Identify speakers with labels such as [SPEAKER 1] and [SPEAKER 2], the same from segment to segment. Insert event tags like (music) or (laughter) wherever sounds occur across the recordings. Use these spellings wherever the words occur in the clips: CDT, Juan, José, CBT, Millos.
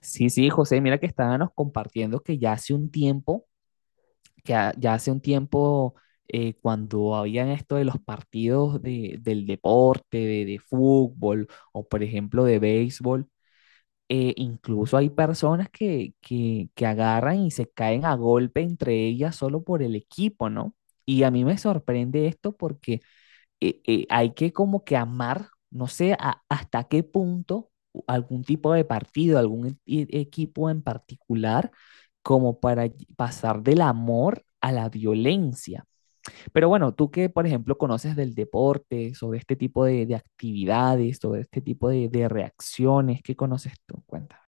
[SPEAKER 1] Sí, sí, José, mira que estábamos compartiendo que ya hace un tiempo, ya hace un tiempo, cuando habían esto de los partidos del deporte, de fútbol o por ejemplo de béisbol. Incluso hay personas que agarran y se caen a golpe entre ellas solo por el equipo, ¿no? Y a mí me sorprende esto porque hay que como que amar, no sé hasta qué punto algún tipo de partido, algún equipo en particular, como para pasar del amor a la violencia. Pero bueno, tú que, por ejemplo, conoces del deporte, sobre este tipo de actividades, sobre este tipo de reacciones, ¿qué conoces tú? Cuéntame.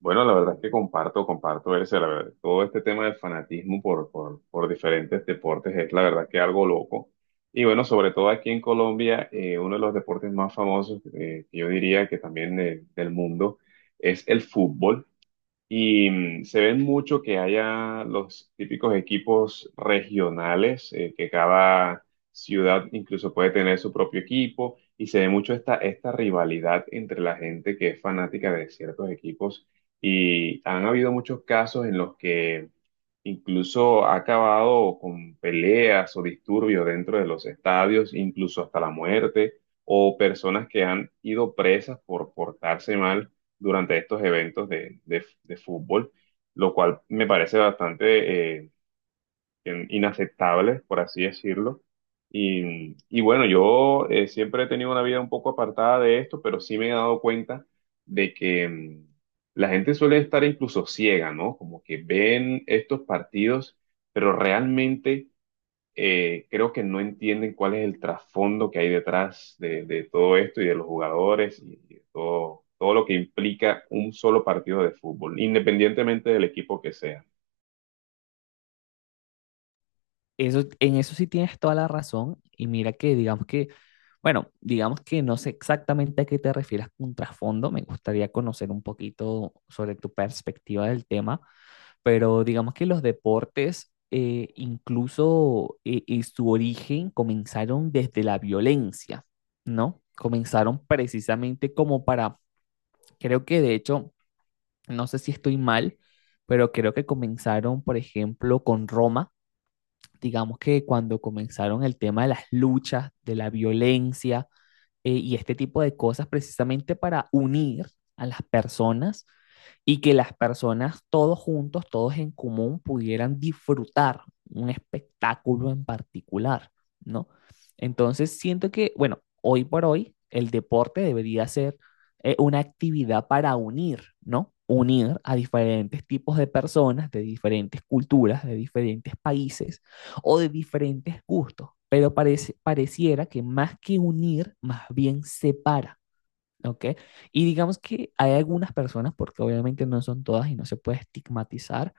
[SPEAKER 2] Bueno, la verdad es que comparto ese, la verdad, todo este tema del fanatismo por diferentes deportes es la verdad que algo loco. Y bueno, sobre todo aquí en Colombia, uno de los deportes más famosos, que yo diría que también del mundo, es el fútbol. Y se ven mucho que haya los típicos equipos regionales, que cada ciudad incluso puede tener su propio equipo, y se ve mucho esta rivalidad entre la gente que es fanática de ciertos equipos. Y han habido muchos casos en los que incluso ha acabado con peleas o disturbios dentro de los estadios, incluso hasta la muerte, o personas que han ido presas por portarse mal durante estos eventos de fútbol, lo cual me parece bastante inaceptables, por así decirlo. Y bueno, yo siempre he tenido una vida un poco apartada de esto, pero sí me he dado cuenta de que la gente suele estar incluso ciega, ¿no? Como que ven estos partidos, pero realmente creo que no entienden cuál es el trasfondo que hay detrás de todo esto y de los jugadores y de todo, todo lo que implica un solo partido de fútbol, independientemente del equipo que sea.
[SPEAKER 1] Eso, en eso sí tienes toda la razón. Y mira que, digamos que, bueno, digamos que no sé exactamente a qué te refieres con trasfondo, me gustaría conocer un poquito sobre tu perspectiva del tema, pero digamos que los deportes, incluso su origen, comenzaron desde la violencia, ¿no? Comenzaron precisamente como para, creo que de hecho, no sé si estoy mal, pero creo que comenzaron, por ejemplo, con Roma, digamos que cuando comenzaron el tema de las luchas, de la violencia, y este tipo de cosas precisamente para unir a las personas y que las personas todos juntos, todos en común, pudieran disfrutar un espectáculo en particular, ¿no? Entonces siento que, bueno, hoy por hoy el deporte debería ser una actividad para unir, ¿no? Unir a diferentes tipos de personas, de diferentes culturas, de diferentes países, o de diferentes gustos, pero parece, pareciera que más que unir, más bien separa. ¿Ok? Y digamos que hay algunas personas, porque obviamente no son todas y no se puede estigmatizar,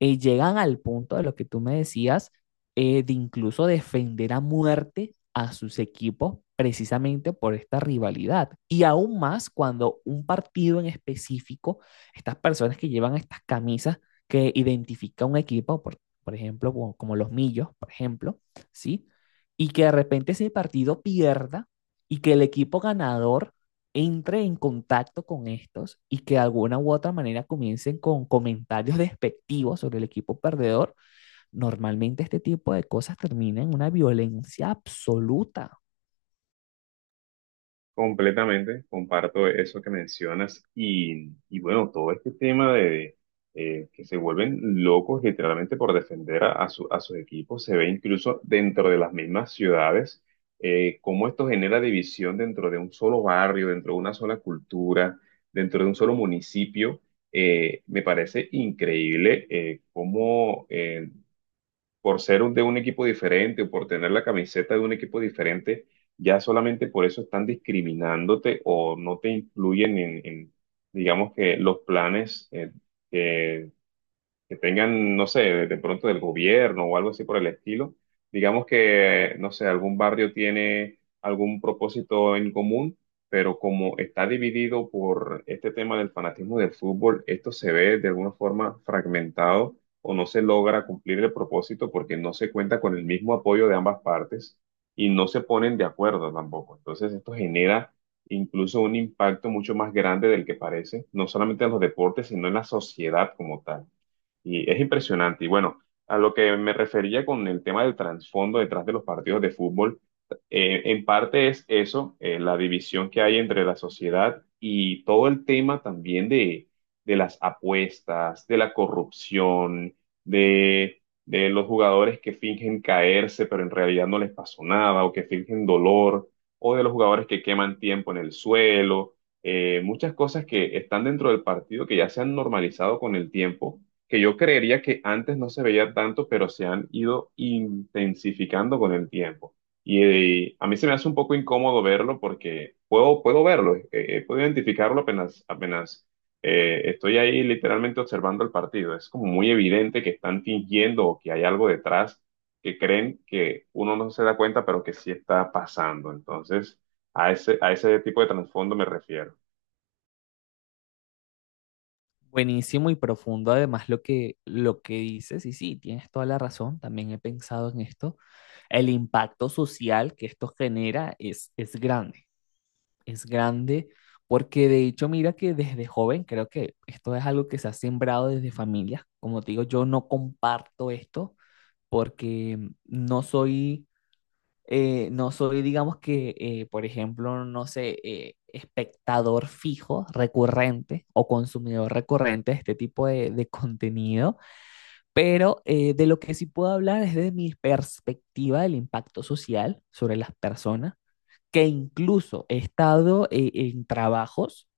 [SPEAKER 1] llegan al punto de lo que tú me decías, de incluso defender a muerte a sus equipos precisamente por esta rivalidad. Y aún más cuando un partido en específico, estas personas que llevan estas camisas que identifica un equipo, por ejemplo, como los Millos, por ejemplo, ¿sí? Y que de repente ese partido pierda y que el equipo ganador entre en contacto con estos y que de alguna u otra manera comiencen con comentarios (laughs) despectivos sobre el equipo perdedor, normalmente este tipo de cosas termina en una violencia absoluta.
[SPEAKER 2] Completamente, comparto eso que mencionas y bueno, todo este tema de que se vuelven locos literalmente por defender a, a sus equipos, se ve incluso dentro de las mismas ciudades, cómo esto genera división dentro de un solo barrio, dentro de una sola cultura, dentro de un solo municipio. Me parece increíble como por ser de un equipo diferente o por tener la camiseta de un equipo diferente, ya solamente por eso están discriminándote o no te incluyen digamos que los planes eh, que tengan, no sé, de pronto del gobierno o algo así por el estilo. Digamos que, no sé, algún barrio tiene algún propósito en común, pero como está dividido por este tema del fanatismo del fútbol, esto se ve de alguna forma fragmentado o no se logra cumplir el propósito porque no se cuenta con el mismo apoyo de ambas partes y no se ponen de acuerdo tampoco. Entonces esto genera incluso un impacto mucho más grande del que parece, no solamente en los deportes, sino en la sociedad como tal. Y es impresionante. Y bueno, a lo que me refería con el tema del trasfondo detrás de los partidos de fútbol, en parte es eso, la división que hay entre la sociedad y todo el tema también de las apuestas, de la corrupción, de los jugadores que fingen caerse, pero en realidad no les pasó nada, o que fingen dolor, o de los jugadores que queman tiempo en el suelo. Muchas cosas que están dentro del partido que ya se han normalizado con el tiempo que yo creería que antes no se veía tanto, pero se han ido intensificando con el tiempo. Y, a mí se me hace un poco incómodo verlo porque puedo verlo, puedo identificarlo apenas estoy ahí literalmente observando el partido. Es como muy evidente que están fingiendo o que hay algo detrás que creen que uno no se da cuenta, pero que sí está pasando. Entonces, a ese tipo de trasfondo me refiero.
[SPEAKER 1] Buenísimo y profundo además lo que dices, y sí, tienes toda la razón, también he pensado en esto, el impacto social que esto genera es grande. Es grande, porque de hecho, mira que desde joven creo que esto es algo que se ha sembrado desde familias. Como te digo, yo no comparto esto porque no soy, no soy, digamos que, por ejemplo, no sé, espectador fijo, recurrente o consumidor recurrente de este tipo de contenido, pero de lo que sí puedo hablar es de mi perspectiva del impacto social sobre las personas, que incluso he estado en trabajos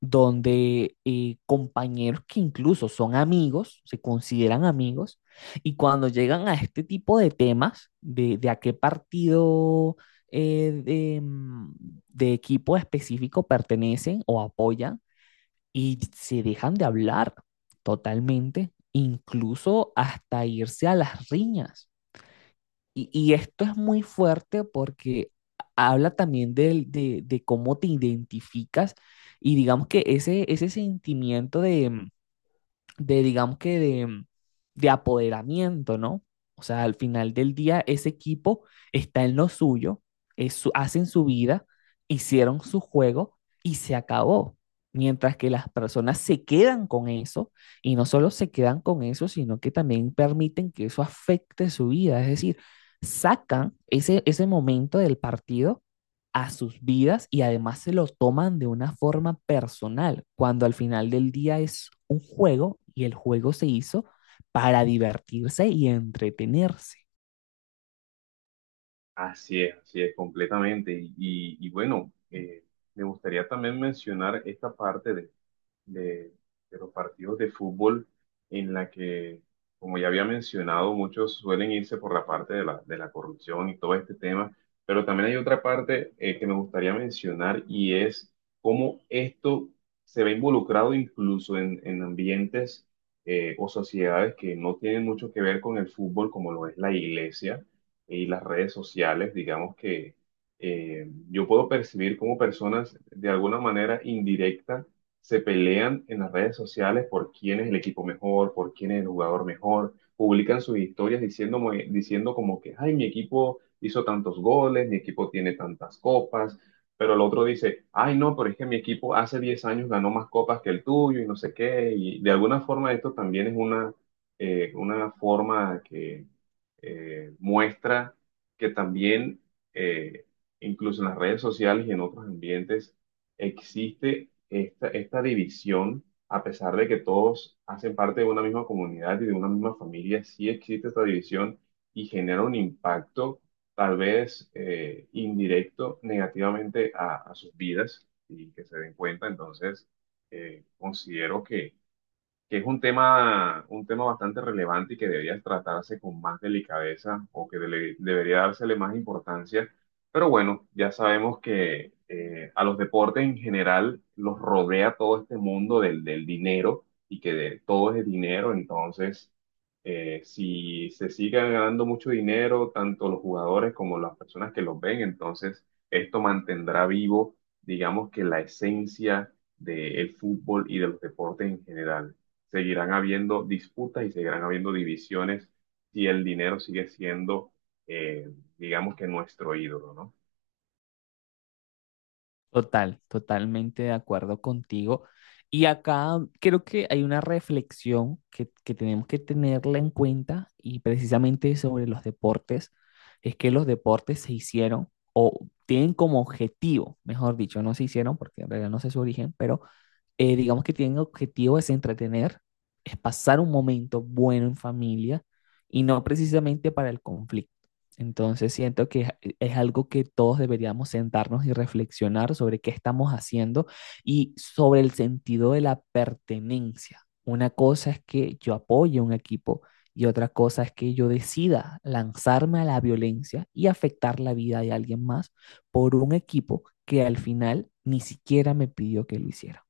[SPEAKER 1] donde compañeros que incluso son amigos, se consideran amigos, y cuando llegan a este tipo de temas, de a qué partido eh, de, mm, de equipo específico pertenecen o apoyan, y se dejan de hablar totalmente, incluso hasta irse a las riñas. Y esto es muy fuerte porque habla también de cómo te identificas y digamos que ese sentimiento de digamos que de apoderamiento, ¿no? O sea, al final del día ese equipo está en lo suyo, hacen su vida, hicieron su juego y se acabó. Mientras que las personas se quedan con eso y no solo se quedan con eso, sino que también permiten que eso afecte su vida. Es decir, sacan ese, ese momento del partido a sus vidas y además se lo toman de una forma personal, cuando al final del día es un juego y el juego se hizo para divertirse y entretenerse.
[SPEAKER 2] Así es, completamente. Y, y bueno, me gustaría también mencionar esta parte de, de los partidos de fútbol en la que, como ya había mencionado, muchos suelen irse por la parte de de la corrupción y todo este tema, pero también hay otra parte que me gustaría mencionar y es cómo esto se ve involucrado incluso en ambientes o sociedades que no tienen mucho que ver con el fútbol, como lo es la iglesia y las redes sociales, digamos que yo puedo percibir cómo personas de alguna manera indirecta se pelean en las redes sociales por quién es el equipo mejor, por quién es el jugador mejor, publican sus historias diciendo como que, ay, mi equipo hizo tantos goles, mi equipo tiene tantas copas, pero el otro dice, ay, no, pero es que mi equipo hace 10 años ganó más copas que el tuyo y no sé qué, y de alguna forma esto también es una forma que muestra que también, eh, incluso en las redes sociales y en otros ambientes, existe esta división, a pesar de que todos hacen parte de una misma comunidad y de una misma familia, sí existe esta división y genera un impacto tal vez indirecto negativamente a sus vidas y que se den cuenta. Entonces, considero que es un tema bastante relevante y que debería tratarse con más delicadeza o que debería dársele más importancia. Pero bueno, ya sabemos que a los deportes en general los rodea todo este mundo del dinero y que de, todo es dinero. Entonces, si se sigue ganando mucho dinero, tanto los jugadores como las personas que los ven, entonces esto mantendrá vivo, digamos que la esencia del fútbol y de los deportes en general seguirán habiendo disputas y seguirán habiendo divisiones si el dinero sigue siendo, eh, digamos que nuestro ídolo, ¿no?
[SPEAKER 1] Total, totalmente de acuerdo contigo. Y acá creo que hay una reflexión que tenemos que tenerla en cuenta y precisamente sobre los deportes, es que los deportes se hicieron o tienen como objetivo, mejor dicho, no se hicieron porque en realidad no sé su origen, pero digamos que tienen objetivo es entretener, es pasar un momento bueno en familia y no precisamente para el conflicto. Entonces siento que es algo que todos deberíamos sentarnos y reflexionar sobre qué estamos haciendo y sobre el sentido de la pertenencia. Una cosa es que yo apoye un equipo y otra cosa es que yo decida lanzarme a la violencia y afectar la vida de alguien más por un equipo que al final ni siquiera me pidió que lo hiciera.